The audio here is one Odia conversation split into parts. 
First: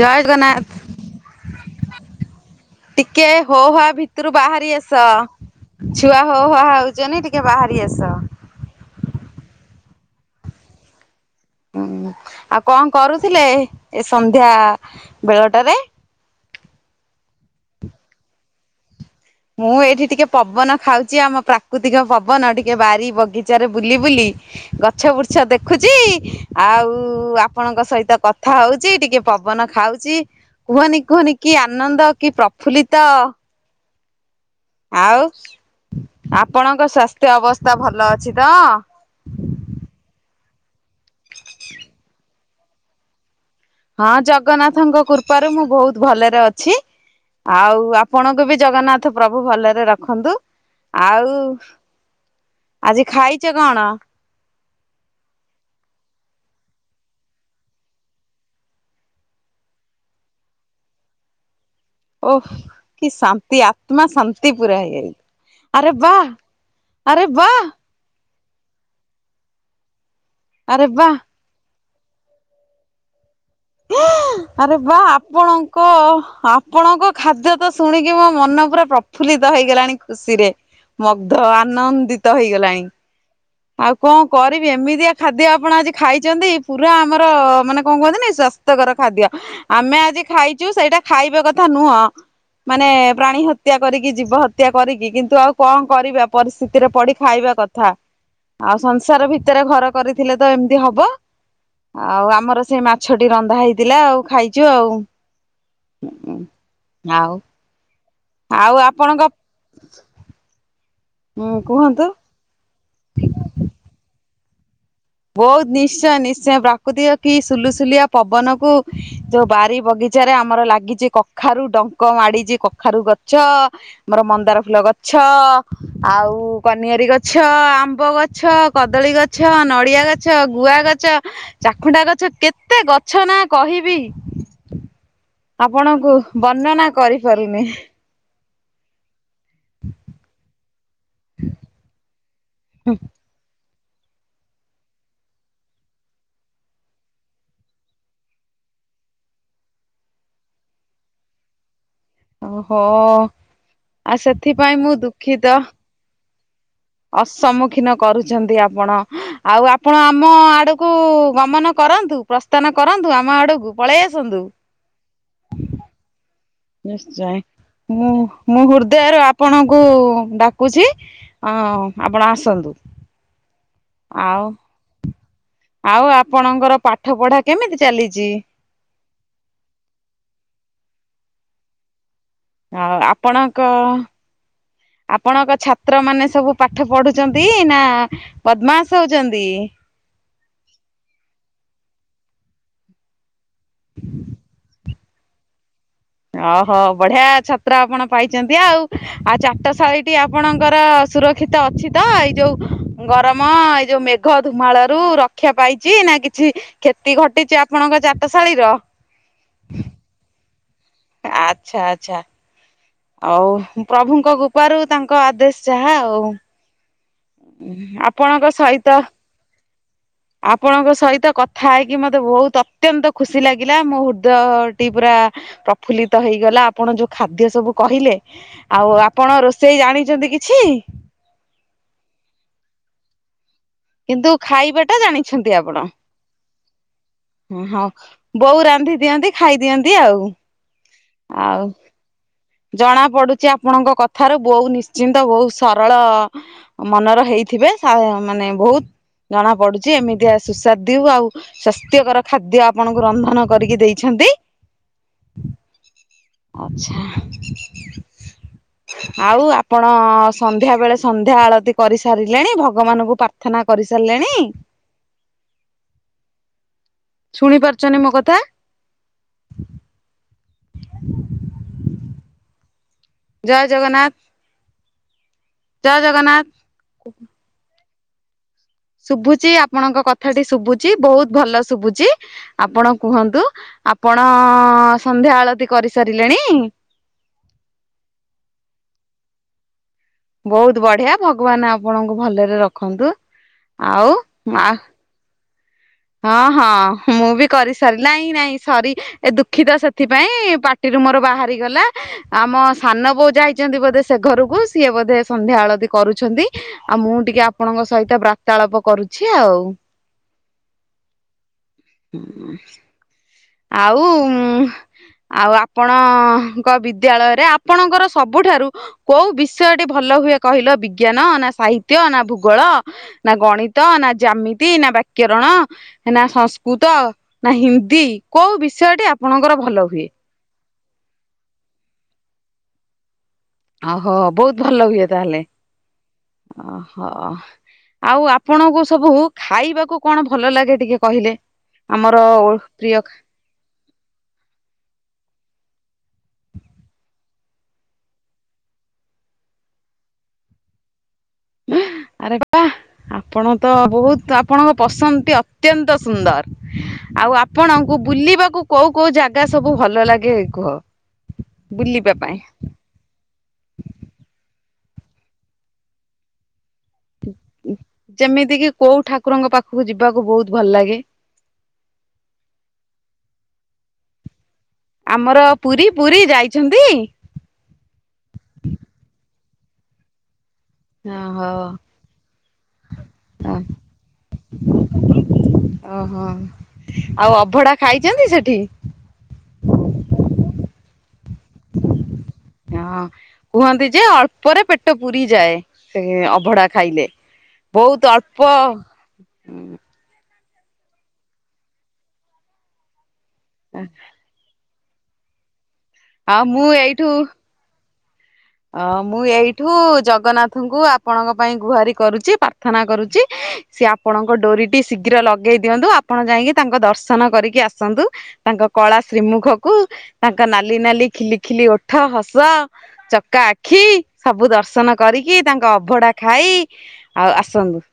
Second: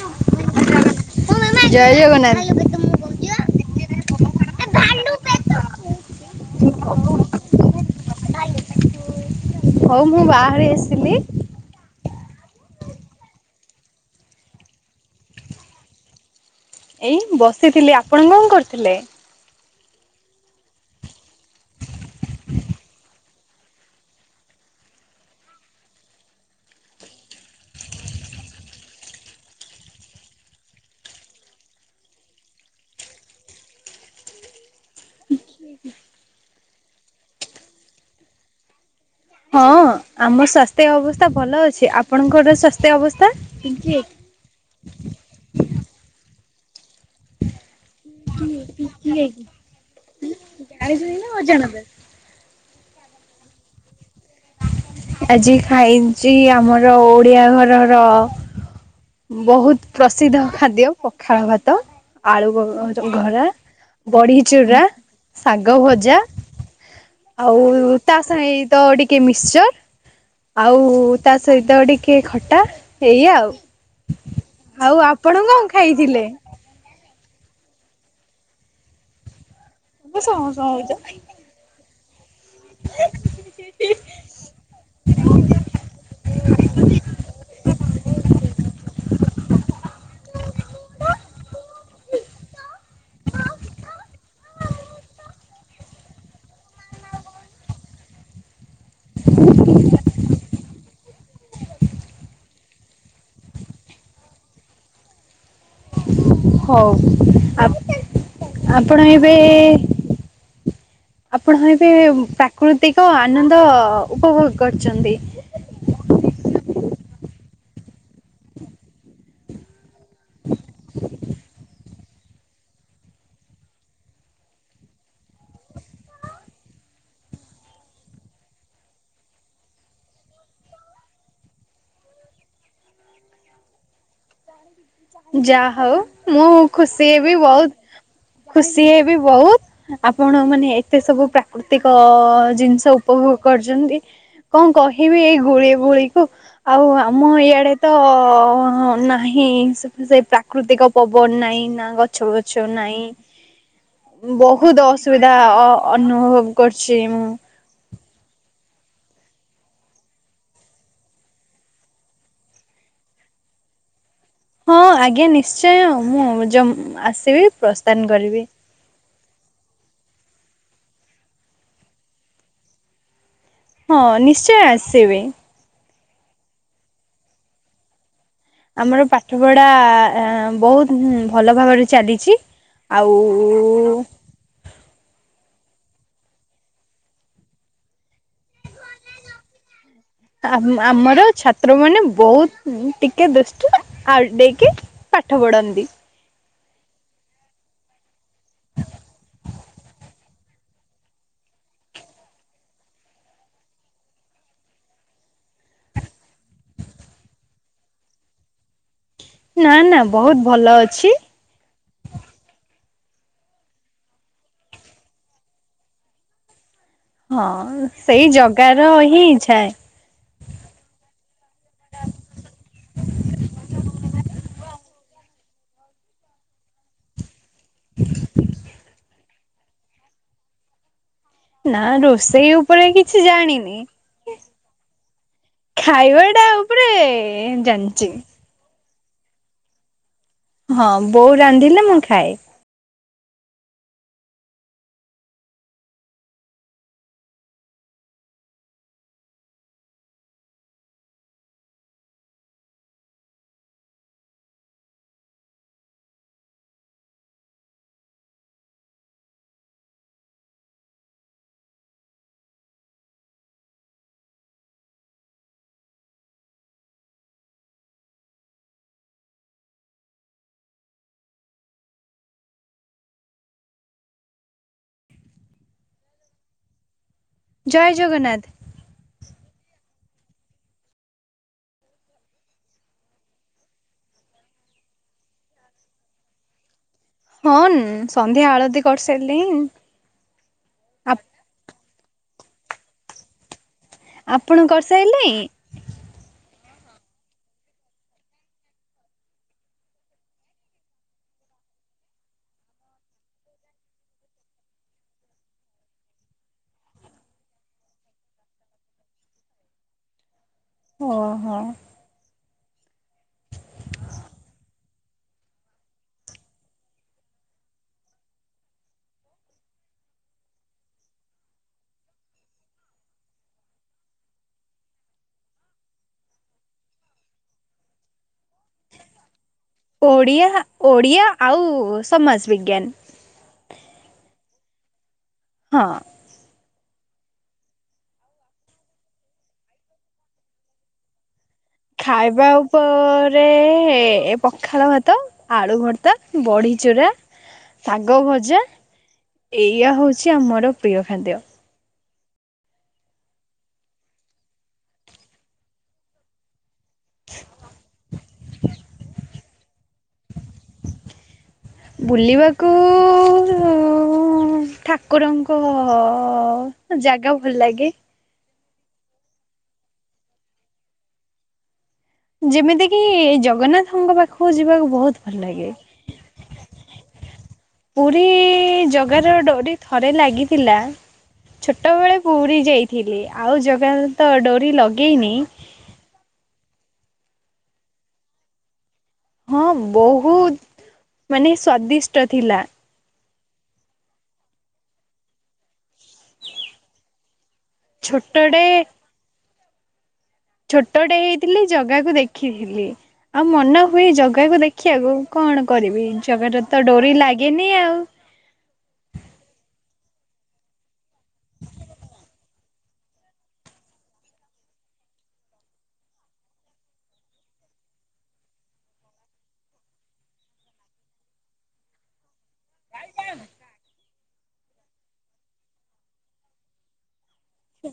ଜୟ ଗନ୍ନାଥ। ଜୟ ଜଗନ୍ନାଥ। ଟିକେ ହୋ ହା ଭିତରୁ ବାହାରି ଆସ। ଛୁଆ ହୋ ହା ହଉଛନ୍ତି ଟିକେ ବାହାରି ଆସ। ହଉ ମୁଁ ବାହାରି ଆସିଲି। ହୁଁ ଆଉ କଣ କରୁଥିଲେ ଏ ସନ୍ଧ୍ୟା ବେଳଟାରେ? ଏଇ ବସିଥିଲି। ଆପଣ କଣ କରିଥିଲେ? ମୁଁ ଏଇଠି ଟିକେ ପବନ ଖାଉଛି। ଆମ ପ୍ରାକୃତିକ ପବନ ଟିକେ ବାରି ବଗିଚାରେ ବୁଲି ବୁଲି ଗଛ ବୁର୍ଚ୍ଛ ଦେଖୁଛି। ଆଉ ଆପଣଙ୍କ ସହିତ କଥା ହଉଛି। ଟିକେ ପବନ ଖାଉଛି। କୁହନି କୁହନି କି ଆନନ୍ଦ କି ପ୍ରଫୁଲ୍ଲିତ ଆଉ ଆପଣଙ୍କ ସ୍ୱାସ୍ଥ୍ୟ ଅବସ୍ଥା ଭଲ ଅଛି ତ? ହଁ ଆମ ସ୍ୱାସ୍ଥ୍ୟ ଅବସ୍ଥା ଭଲ ଅଛି। ଆପଣଙ୍କର ସ୍ୱାସ୍ଥ୍ୟ ଅବସ୍ଥା? ହଁ ଜଗନ୍ନାଥଙ୍କ କୃପାରୁ ମୁଁ ବହୁତ ଭଲରେ ଅଛି। ଆଉ ଆପଣଙ୍କୁ ବି ଜଗନ୍ନାଥ ପ୍ରଭୁ ଭଲରେ ରଖନ୍ତୁ। ଆଉ ଆଜି ଖାଇଛ କଣ? ଆଜି ଖାଇଚି ଆମର ଓଡିଆ ଘରର ବୋହୁତ୍ ପ୍ରସିଦ୍ଧ ଖାଦ୍ୟ ପଖାଳ ଭାତ ଓଃ ଆଳୁ କି ବଘରା, ଶାନ୍ତି ଆତ୍ମା ବଡ଼ି ଶାନ୍ତି ପୁରା ଚୁରା, ହେଇଯାଇଛି। ଶାଗ ଆରେ ବା ଭଜା ଆରେ ବା ଆଉ ତା ସାହିତ ଟିକେ ମିକ୍ସଚର ଆଉ ଆରେ ବା ତା ସହିତ ଟିକେ ଖଟା, ଏଇଆ ଆଉ। ୱା ଆରେ ଆଉ ବାଃ ଆପଣ କଣ ଆପଣଙ୍କ ଖାଇଥିଲେ? ଆପ ଆପଣଙ୍କ ଖାଦ୍ୟ ତ ଶୁଣିକି ମୋ ମନ ପୁରା ପ୍ରଫୁଲ୍ଲିତ ହେଇଗଲାଣି ତମେ ଖୁସିରେ। ସଁ ସଁ ତ ଆନନ୍ଦିତ ହେଇଗଲାଣି। ହ [inaudible] ଆଉ କଣ କରିବି ଏମିତିଆ ଖାଦ୍ୟ ଆପଣ ଆଜି ଖାଇଛନ୍ତି ପୁରା ଆମର ମାନେ କଣ କୁହନ୍ତିନି ସ୍ୱାସ୍ଥ୍ୟ ପ୍ରତ୍ୟକର ଖାଦ୍ୟ ଆମେ ଆଜି ଖାଇଛୁ ସେଇଟା ଖାଇବା କଥା ନୁହଁ ମାନେ ପ୍ରାଣୀ ହତ୍ୟା କରିକି ଜୀବ ହତ୍ୟା କରିକି କିନ୍ତୁ ଆଉ କଣ କରିବା ପରିସ୍ଥିତିରେ ପଡି ଖାଇବା କଥା। ଆଉ ସଂସାର ଭିତରେ ଘର କରିଥିଲେ ତ ଏମିତି ହବ। ଆଉ ଆମର ସେଇ ମାଛଟି ରନ୍ଧା ହେଇଥିଲା ଆଉ ଖାଇଛୁ ଆଉ। ହଉ। ଆଉ ଆଉ ଆପ-ଆପଣ ଆପଣଙ୍କ ଏବେ ଉଁ ଆପଣ ଏବେ କୁହନ୍ତୁ ପ୍ରାକୃତିକ ଆନନ୍ଦ ଉପଭୋଗ କରିଛନ୍ତି। ବୋହୁତ୍ ନିଶ୍ଚୟ, ନିଶ୍ଚୟ ପ୍ରକୃତିକ କି ସୁଲୁସୁଲିଆ ପବନକୁ, ଯୋଉ ବାରି ବଗି ଚାରେ, ଆମର ଲାଗିଛି କଖାରୁ ଡଙ୍କ ମାଡିଛି କଖାରୁ ଗଛ ଆମର ମନ୍ଦାର ଫୁଲ ଗଛ ଆଉ କନିଅରୀ ଗଛ, ଆମ୍ବ ଗଛ, କଦଳୀ ଗଛ ନଡିଆ ଗଛ, ଗୁଆ ଗଛ, ଚାଖୁଣ୍ଡା ଗଛ, କେତେ ଗଛ ନା କହିବି? ଯାହା ଆପଣଙ୍କୁ ହୋଉ ମୁଁ ବର୍ଣ୍ଣନା ଖୁସି ହେବି କରିପାରୁନି ବୋହୁତ୍ ଖୁସି ହେବି ବୋହୁତ୍। ଆପଣ ମାନେ ଏ ଏତେ ସବୁ ପ୍ରାକୃତିକ ଜିନିଷ ଉପଭୋଗ କରୁଛନ୍ତି। କଣ କହିବି ଏଇ ଗୁଳି ବୁଳି କୁ? ଆଉ ଆମ ଇଆଡେ ତ ନାହିଁ ସେ ସେ ପ୍ରାକୃତିକ ପବନ ନାଇଁ ନା ଗ ଗଛ ବଛ ଓହୋ ନାହିଁ। ଆଉ ସେଥିପାଇଁ ବୋହୁତ୍ ମୁଁ ଅସୁବିଧା ଅନୁଭବ କରୁଛି। ମୁଁ। ଅସମୁଖୀନ କରୁଛନ୍ତି ଆପଣ? ଆଉ ଆପଣ ଆମ ଆଡକୁ ଗମନ କରନ୍ତୁ। ପ୍ରସ୍ଥାନ କରନ୍ତୁ। ଆମ ଆଡକୁ ପଳେଇ ଆସନ୍ତୁ। ହଁ ଆଜ୍ଞା ନିଶ୍ଚୟ ମୁଁ ନିଶ୍ଚୟ। ଆସିବି ପ୍ରସ୍ଥାନ ମୁଁ, କରିବି। ମୁଁ ହୃଦ୍ଦୟର ଆ ଆପଣଙ୍କୁ ଡାକୁଛି ଆପଣ ଆସନ୍ତୁ। ହଁ ଆଉ ନିଶ୍ଚୟ ଆସିବି। ଆଉ ଆପଣଙ୍କର ପାଠ ପଢା କେମିତି ଚାଲିଛି? ଆମର ପାଠ ପଢା ବୋହୁତ୍ ଭଲ ଭାବରେ ଚାଲିଛି। ଆଉ ଆପଣଙ୍କ ଛାତ୍ର ମାନେ ସବୁ ପାଠ ପଢୁଛନ୍ତି ନା ବଦମାସ୍ ହଉଛନ୍ତି। ଆମ୍ ଆମର ଛାତ୍ର ମାନେ ବହୁତ ଟିକେ ଦୃଷ୍ଟ ଆଉ ଟିକେ ପାଠ ପଢ଼ନ୍ତି। ଓହୋ ବଢିଆ ଛାତ୍ର ଆପଣ ପାଇଛନ୍ତି ଆଉ। ଆଉ ଚାଟଶାଳୀଟି ଆପଣଙ୍କର ସୁରକ୍ଷିତ ଅଛି ତ ଏଇ ଯୋଉ ଗରମ ଏଇ ଯୋଉ ମେଘ ଧୁମାଳରୁ ରକ୍ଷା ପାଇଛି ନା କିଛି କ୍ଷତି ଘଟିଛି ଆପଣଙ୍କ ଚାଟଶାଳୀର? ନା ନା ବହୁତ ଭଲ ଅଛି। ଆଚ୍ଛା ଆଚ୍ଛା। ଆଉ ପ୍ରଭୁଙ୍କ କୃପାରୁ ତାଙ୍କ ଆଦେଶ ଯାହା ଆଉ। ହଁ ସେଇ ଆପଣଙ୍କ ଜଗାର ସହିତ ହିଁ ଇଚ୍ଛାଏ। ଆପଣଙ୍କ ସହିତ କଥା ହେଇକି ମତେ ବହୁତ ଅତ୍ୟନ୍ତ ଖୁସି ଲାଗିଲା ମୋ ହୃଦୟଟି ପୁରା ପ୍ରଫୁଲ୍ଲିତ ହେଇଗଲା ଆପଣ ଯୋଉ ଖାଦ୍ୟ ସବୁ କହିଲେ ଆଉ ଆପଣ ରୋଷେଇ ଜାଣିଛନ୍ତି କିଛି? ନା ରୋଷେଇ ଉପରେ କିଛି ଜାଣିନି। କିନ୍ତୁ ଖାଇବା ଟା ଜାଣିଛନ୍ତି ଆପଣ? ଖାଇବା ଟା ଉପରେ ହଁ ଜାଣିଛି ବୋଉ ରାନ୍ଧି ଦିଅନ୍ତି ଖାଇଦିଅନ୍ତି ଆଉ। ହଁ ବୋଉ ଆଉ ରାନ୍ଧିଲେ ମୁଁ ଖାଏ। ଜଣା ପଡୁଛି ଆପଣଙ୍କ କଥାରୁ ବଉ ନିଶ୍ଚିନ୍ତ ବହୁତ ସରଳ ମନର ହେଇଥିବେ ଆ ମାନେ ବହୁତ ଜଣା ପଡୁଛି ଏମିତିଆ ସୁସ୍ୱାଦୁ ଆଉ ସ ନୃତ୍ୟକର ଖାଦ୍ୟ ଆପଣଙ୍କୁ ରନ୍ଧନ କରିକି ଦେଇଛନ୍ତି। ଆଚ୍ଛା। ହ ଆଉ ଆପଣ ସନ୍ଧ୍ୟା ବେଳେ ସନ୍ଧ୍ୟା ଆଳତି କରିସାରିଲେଣି ଭଗବାନଙ୍କୁ ପ୍ରା ପ୍ରାର୍ଥନା କରିସାରିଲେଣି? ଶୁଣି ପାରୁଛନ୍ତି ମୋ କଥା? [inaudible] ଜୟ ଜଗନ୍ନାଥ। ଜୟ ଜଗନ୍ନାଥ। ଜୟ ଜଗନ୍ନାଥ। ଶୁଭୁଛି ଆପଣଙ୍କ କଥାଟି ଶୁଭୁଛି ବହୁତ ଭଲ ଶୁଭୁଛି। ଆପଣ କୁହନ୍ତୁ ଆପଣ ସନ୍ଧ୍ୟା ଆଳତି କରିସାରିଲେଣି? ହଁ ସନ୍ଧ୍ୟା ଆଳତି କରିସାରିଲିନି। ବହୁତ ବଢିଆ ଭଗବାନ ଆପଣଙ୍କୁ ଭଲରେ ରଖନ୍ତୁ। ଆଉ ଆପଣ କରିସାଇଲେଇଁ? ହଁ ହଁ ମୁଁ ବି କରି ସାରିଲିହିଁ ନାଇଁ ସରି ଏ ଦୁଃଖିତ ସେଥିପାଇଁ ପା ଟିରୁ ମୋର ବାହାରି ଗଲା। ଆମ ସାନ ବୋଉ ଯାଇଛନ୍ତି ବୋଧେ ସେ ଘରକୁ ସିଏ ବୋଧେ ସନ୍ଧ୍ୟା ଆଳତି କରୁଛନ୍ତି। ଆଉ ମୁଁ ଟିକେ ଆପଣଙ୍କ ସହିତ ବାର୍ତ୍ତାଳାପ କରୁଛି ଆଉ। ହଁ। ଆଉ ଆଉ ଆପଣଙ୍କ ବିଦ୍ୟାଳୟରେ ଆପଣଙ୍କର ସବୁଠାରୁ କୋଉ ବିଷୟଟି ଭଲ ହୁଏ କହିଲ ବିଜ୍ଞାନ ନା ସାହିତ୍ୟ ନା ଭୂଗୋଳ ନା ଗଣିତ ନା ଜ୍ୟାମିତି ନା ବାକ୍ୟରଣ ନା ସଂସ୍କୃ ସ୍କୃତ ନା ହିନ୍ଦୀ କୋଉ ବିଷୟଟି ଆପଣଙ୍କର ଭଲ ହୁଏ? ଓଡ଼ିଆ ଓଡ଼ିଆ ଆଉ ସମାଜ ବିଜ୍ଞାନ। ଓହୋ ବହୁତ ଭଲ ହୁଏ ତାହେଲେ। ହଁ। ଅ ହ। ଆଉ ଆପଣଙ୍କୁ ସବୁ ଖାଇବାକୁ କଣ ଭଲ ଲାଗେ ଟିକେ କହିଲେ? ଆମର ଓ ପ୍ରିୟ ରେ ପଖାଳ ଭାତ ଆଳୁ ଭର୍ତ୍ତା ବଢି ଚୋରା ଶାଗ ଭଜା ଏଇୟଆ ହଉଛି ଆମର ପ୍ରିୟ ଖାଦ୍ୟ। ଆ ଆରେ ବା। ଆପଣ ତ ବହୁତ ଆପଣଙ୍କ ପସନ୍ଦଟି ଅତ୍ୟନ୍ତ ସୁନ୍ଦର। ଆଉ ଆପଣଙ୍କୁ ବୁଲିବାକୁ କୋଉ କୋଉ ଜାଗା ସବୁ ଭଲ ଲାଗେ ଏ କୁହ? ବୁଲିବା ପାଇଁ ବୁଲିବାକୁ ଠାକୁରଙ୍କ ଜାଗା ଭଲ ଲାଗେ। ଯେମିତି କିି କୋଉ ଠାକୁରଙ୍କ ପାଖକୁ ଯିବାକୁ ବହୁତ ଭଲ ଲାଗେ? ଯେମିତି କିି ଜଗନ୍ନାଥଙ୍କ ପାଖକୁ ଯିବାକୁ। ବହୁତ ଭଲ ଆମର ଲାଗେ ପୁରୀ ପୁରୀ ଯାଇଛନ୍ତି? ପୁରୀ ଜଗାର ଡୋରି ଥରେ ଲାଗିଥିଲା ଓହୋ ଛୋଟବେଳେ ପୁରୀ ଯାଇଥିଲି ଆଉ ଜଗା ତ ଡୋରି ଲଗେଇନି ଓହୋ ଆଉ ଅଭଡ଼ା ଖାଇଛନ୍ତି ସେଠି? ହଁ ବହୁତ ମାନେ ସ୍ଵାଦିଷ୍ଟ ଥିଲା। ହଁ କୁହନ୍ତି ଯେ ଅଳ୍ପରେ ପେଟ ପୁରିଯାଏ। ସେ ଅଭଢା ଖାଇଲେ ବହୁତ ଅଳ୍ପ ଛୋଟଟେ ଛୋଟଟେ ହେଇଥିଲି ଜଗାକୁ ଦେଖିଥିଲି ଆଉ ମନ ହୁଏ ଜ ଜଗାକୁ ଦେଖିବାକୁ କଣ କରିବି ଆଉ ଜଗାର ମୁଁ ତ ଏଇଠୁ ଡୋରି ଲାଗେନି ଆଉ। ଅ ମୁଁ ଏଇଠୁ ଜଗନ୍ନାଥଙ୍କୁ ଆପଣଙ୍କ ପାଇଁ ଗୁହାରି କରୁଛି ପା ପ୍ରାର୍ଥନା କରୁଛି ସିଏ ଆପଣଙ୍କ ଡୋରିଟି ଶୀଘ୍ର ଲଗେଇ ଦିଅନ୍ତୁ ଆପଣ ଯାଇକି ତାଙ୍କ ଦର୍ଶନ କରିକି ଆସନ୍ତୁ। ତାଙ୍କ କଳା ଶ୍ରୀମୁଖକୁ ତାଙ୍କ ନାଲି ନାଲି ଖିଲି ଖିଲି ଓଠ ହସ ଚକା ଆଖି ସବୁ ଦର୍ଶନ କରିକି ତାଙ୍କ ଅଭଢା ଖାଇ ଆଉ ଆସନ୍ତୁ। [unintelligible]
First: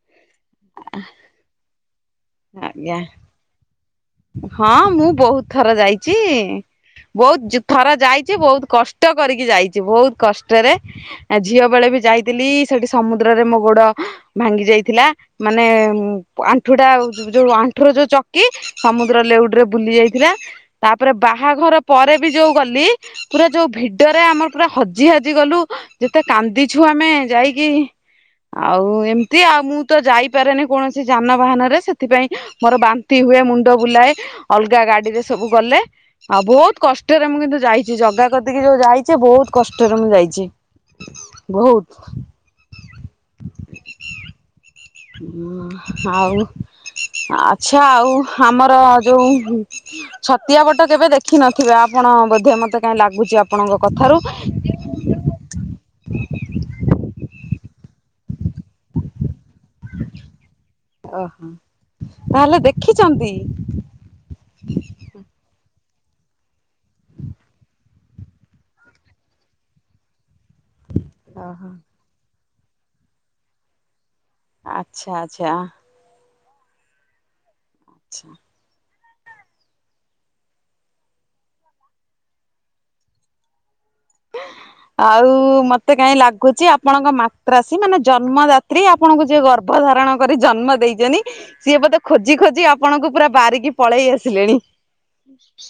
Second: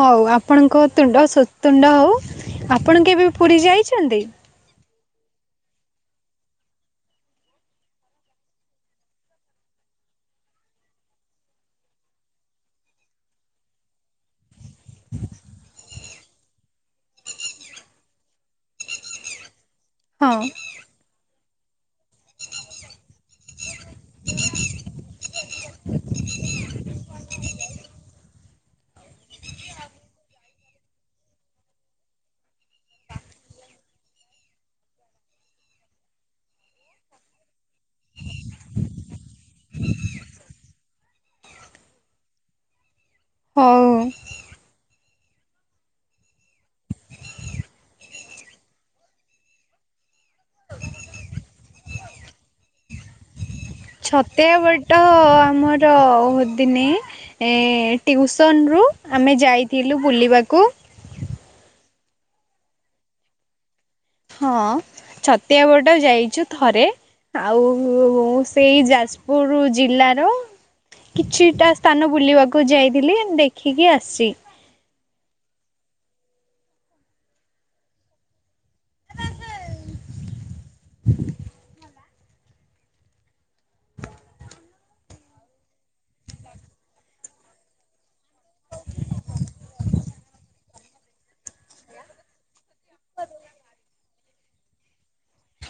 ହଉ ଆ ଆପଣଙ୍କ ତୁଣ୍ଡ ଶୁତୁଣ୍ଡ ହେଉ, ଆଜ୍ଞା ଆପଣ କେବେ ପୁରୀ ଯାଇଛନ୍ତି? ହଁ ମୁଁ ବହୁତ ଥର ଯାଇଚି। ବହୁତ ଜ ଥର ଯାଇଛି ବହୁତ କଷ୍ଟ କରିକି ଯାଇଛି। ବହୁତ କଷ୍ଟରେ ଆ ଝିଅ ବେଳେ ବି ଯାଇଥିଲି, ସେଠି ସମୁଦ୍ରରେ ମୋ ଗୋଡ ଭାଙ୍ଗି ଯାଇଥିଲା। ମାନେ ଆଣ୍ଠୁ ଟା ଯୋଉ ଆଣ୍ଠୁ ର ଯୋଉ ଚକି, ସମୁଦ୍ର ଲେଉଡ ରେ ବୁଲି ଯାଇ ଥିଲା, ହଁ ତାପରେ ବାହାଘର ପରେ ବି ଯୋଉ ଗଲି ପୁରା ଯୋଉ ଭିଡରେ ଆମର ପୁରା ହଜି ହାଜି ଗଲୁ ଯେତେ କାନ୍ଦିଛୁ ଆମେ ଯାଇକି, ଆଉ ଏମିତି ଆଉ ମୁଁ ତ ଯାଇପାରେନି କୌଣସି ଯାନବାହାନ ରେ, ସେଥିପାଇଁ ମୋର ବାନ୍ତି ହୁଏ ମୁଣ୍ଡ ବୁଲାଏ ଅଲଗା ଗାଡିରେ ସବୁ ଗଲେ ଆଉ ବହୁତ କଷ୍ଟରେ ମୁଁ କିନ୍ତୁ ଯାଇଛି। ଜଗା କତିକି ଯୋଉ ଯାଇଛି ବହୁତ କଷ୍ଟରେ ମୁଁ ଯାଇଛି। ବହୁତ ହଉ। ଉଁ ଆଉ ଆଛା ଆଉ ଆମର ଯୋଉ ଛତିଆ ବଟା କେବେ ଦେଖିନଥିବେ, ଆପଣ ବୋଧେ ମତେ କାହିଁ ଲାଗୁଛି ଆ ଛତିଆ ବଟ ଆମର ହୁଦିନି ଏ ଟିଉସନ ରୁ ଆମେ ଯାଇଥିଲୁ ବୁଲିବାକୁ ଓହୋ ତାହେଲେ ଦେଖିଛନ୍ତି? ହଁ ଛତିଆ ବଟା ଯାଇଛୁ ଥରେ ଆଉ ସେଇ ଯାଜପୁର ଜିଲ୍ଲାର କିଛିଟା ଓହୋ ସ୍ଥାନ ବୁଲିବାକୁ ଯାଇଥିଲି ଦେଖିକି ଆସିଚି। ଆଚ୍ଛା ଆଚ୍ଛା। ଆଚ୍ଛା। [inaudible] ଆଉ ମତେ କାହିଁ ଲାଗୁଚି ଆପଣଙ୍କ ମାତ୍ରାସୀ ମାନେ ଜନ୍ମଦାତ୍ରୀ। ଆପଣଙ୍କୁ ଯିଏ ଗର୍ଭ ଧାରଣ କରି ଜନ୍ମ ଦେଇଛନ୍ତି। ସିଏ ବୋଧେ ଖୋଜି ଖୋଜି ଆପଣଙ୍କୁ ପୁରା ବାରିକି ପଳେଇ ଆସିଲେଣି।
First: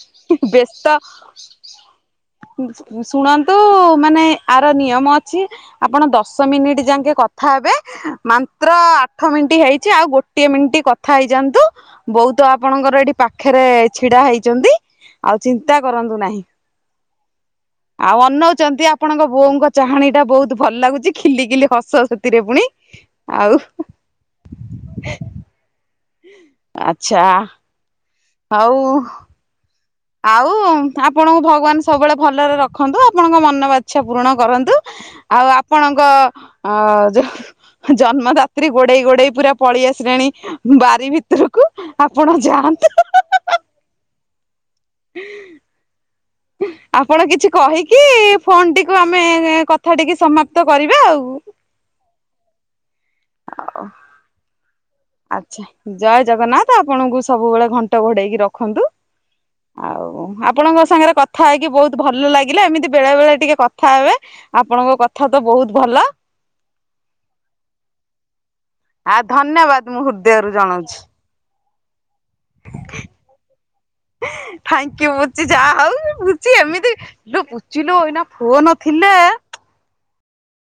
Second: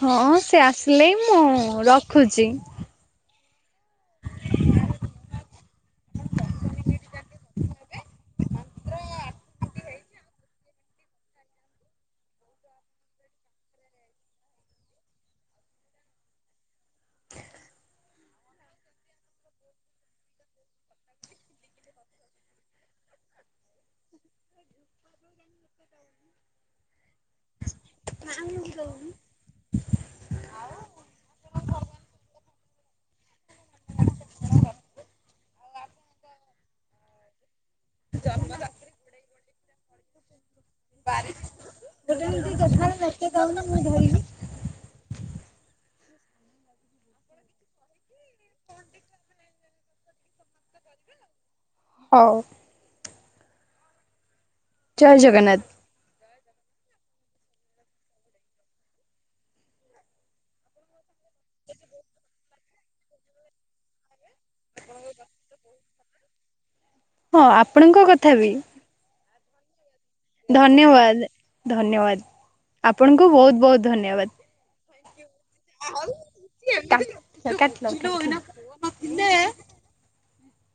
ହଁ ସେ ବେସ୍ତ। ଆସିଲେ ମୁଁ ରଖୁଛି। ଶୁଣନ୍ତୁ, ମାନେ ଆର ନିୟମ ଅଛି ଆପଣ ଦଶ ମିନିଟ୍ ଯାକେ କଥା ହେବେ। ମାତ୍ର ଆଠ ମିନିଟ୍ ହେଇଛି। ଆଉ ଗୋଟିଏ ମିନିଟ୍ କଥା ହେଇଯାଆନ୍ତୁ। ବୋଉ ତ ଆପଣଙ୍କର ଏଠି ପାଖରେ ଛିଡା ହେଇଛନ୍ତି। ଆଉ ଚିନ୍ତା କରନ୍ତୁ ନାହିଁ। ଆଉ ଅନଉଛନ୍ତି, ଆପଣଙ୍କ ବୋଉଙ୍କ ଚାହାଣୀ ଟା ବହୁତ ଭଲ ଲାଗୁଛି। ଖିଲିକିଲି ହସ ସେଥିରେ ପୁଣି। ଆଉ ଆଚ୍ଛା। ଆଉ। ଆଉ ଆପଣଙ୍କୁ ଭଗବାନ ସବୁବେଳେ ଭଲରେ ରଖନ୍ତୁ ଆପଣଙ୍କ ମନ ବାଚ୍ଛା ପୂରଣ କରନ୍ତୁ। ଆଉ ଆପଣଙ୍କ ଅ ଯୋଉ ଜନ୍ମଦାତ୍ରୀ ଗୋଡେଇ ଗୋଡେଇ ପୁରା ପଳେଇ ଆସିଲାଣି ବାରି ଭିତରକୁ। ଆପଣ ଯାଆନ୍ତୁ। ସେ ଦଉନା ମୁଁ ଧରିବି। [inaudible] ଆପଣ କିଛି କହିକି ଫୋନ ଟିକୁ ଆମେ କଥା ଟିକେ ସମାପ୍ତ କରିବା ଆଉ। ହଉ। ଆଉ। ଜୟ ଜଗନ୍ନାଥ। ଆଚ୍ଛା ଜୟ ଜଗନ୍ନାଥ, ଆପଣଙ୍କୁ ସବୁବେଳେ ଘଣ୍ଟ ଘୋଡେଇକି ରଖନ୍ତୁ। ଆଉ ଆପଣଙ୍କ ସାଙ୍ଗରେ କଥା ହେଇକି ବହୁତ ଭଲ ଲାଗିଲା। ଏମିତି ବେଳେ ବେଳେ ଟିକେ କଥା ହେବେ। ଆପଣଙ୍କ କଥା ତ ବହୁତ ଭଲ। ହଁ ଆପଣଙ୍କ କଥା ବି? ଆ ଧନ୍ୟବାଦ ମୁହୁନ ଧନ୍ୟବାଦ ଧନ୍ୟବାଦ, ଆପଣଙ୍କୁ ବହୁତ ବହୁତ ଧନ୍ୟବାଦ। ଥାଙ୍କ ୟୁ ବୁଚି ଯାଆ ଆଉ ବୁଚି ଏମିତି ଲୁ କାଟିଲ ବୁଚିଲୁ ଏଇନା ଫୋନ ଥିଲେ କାଟିଲ।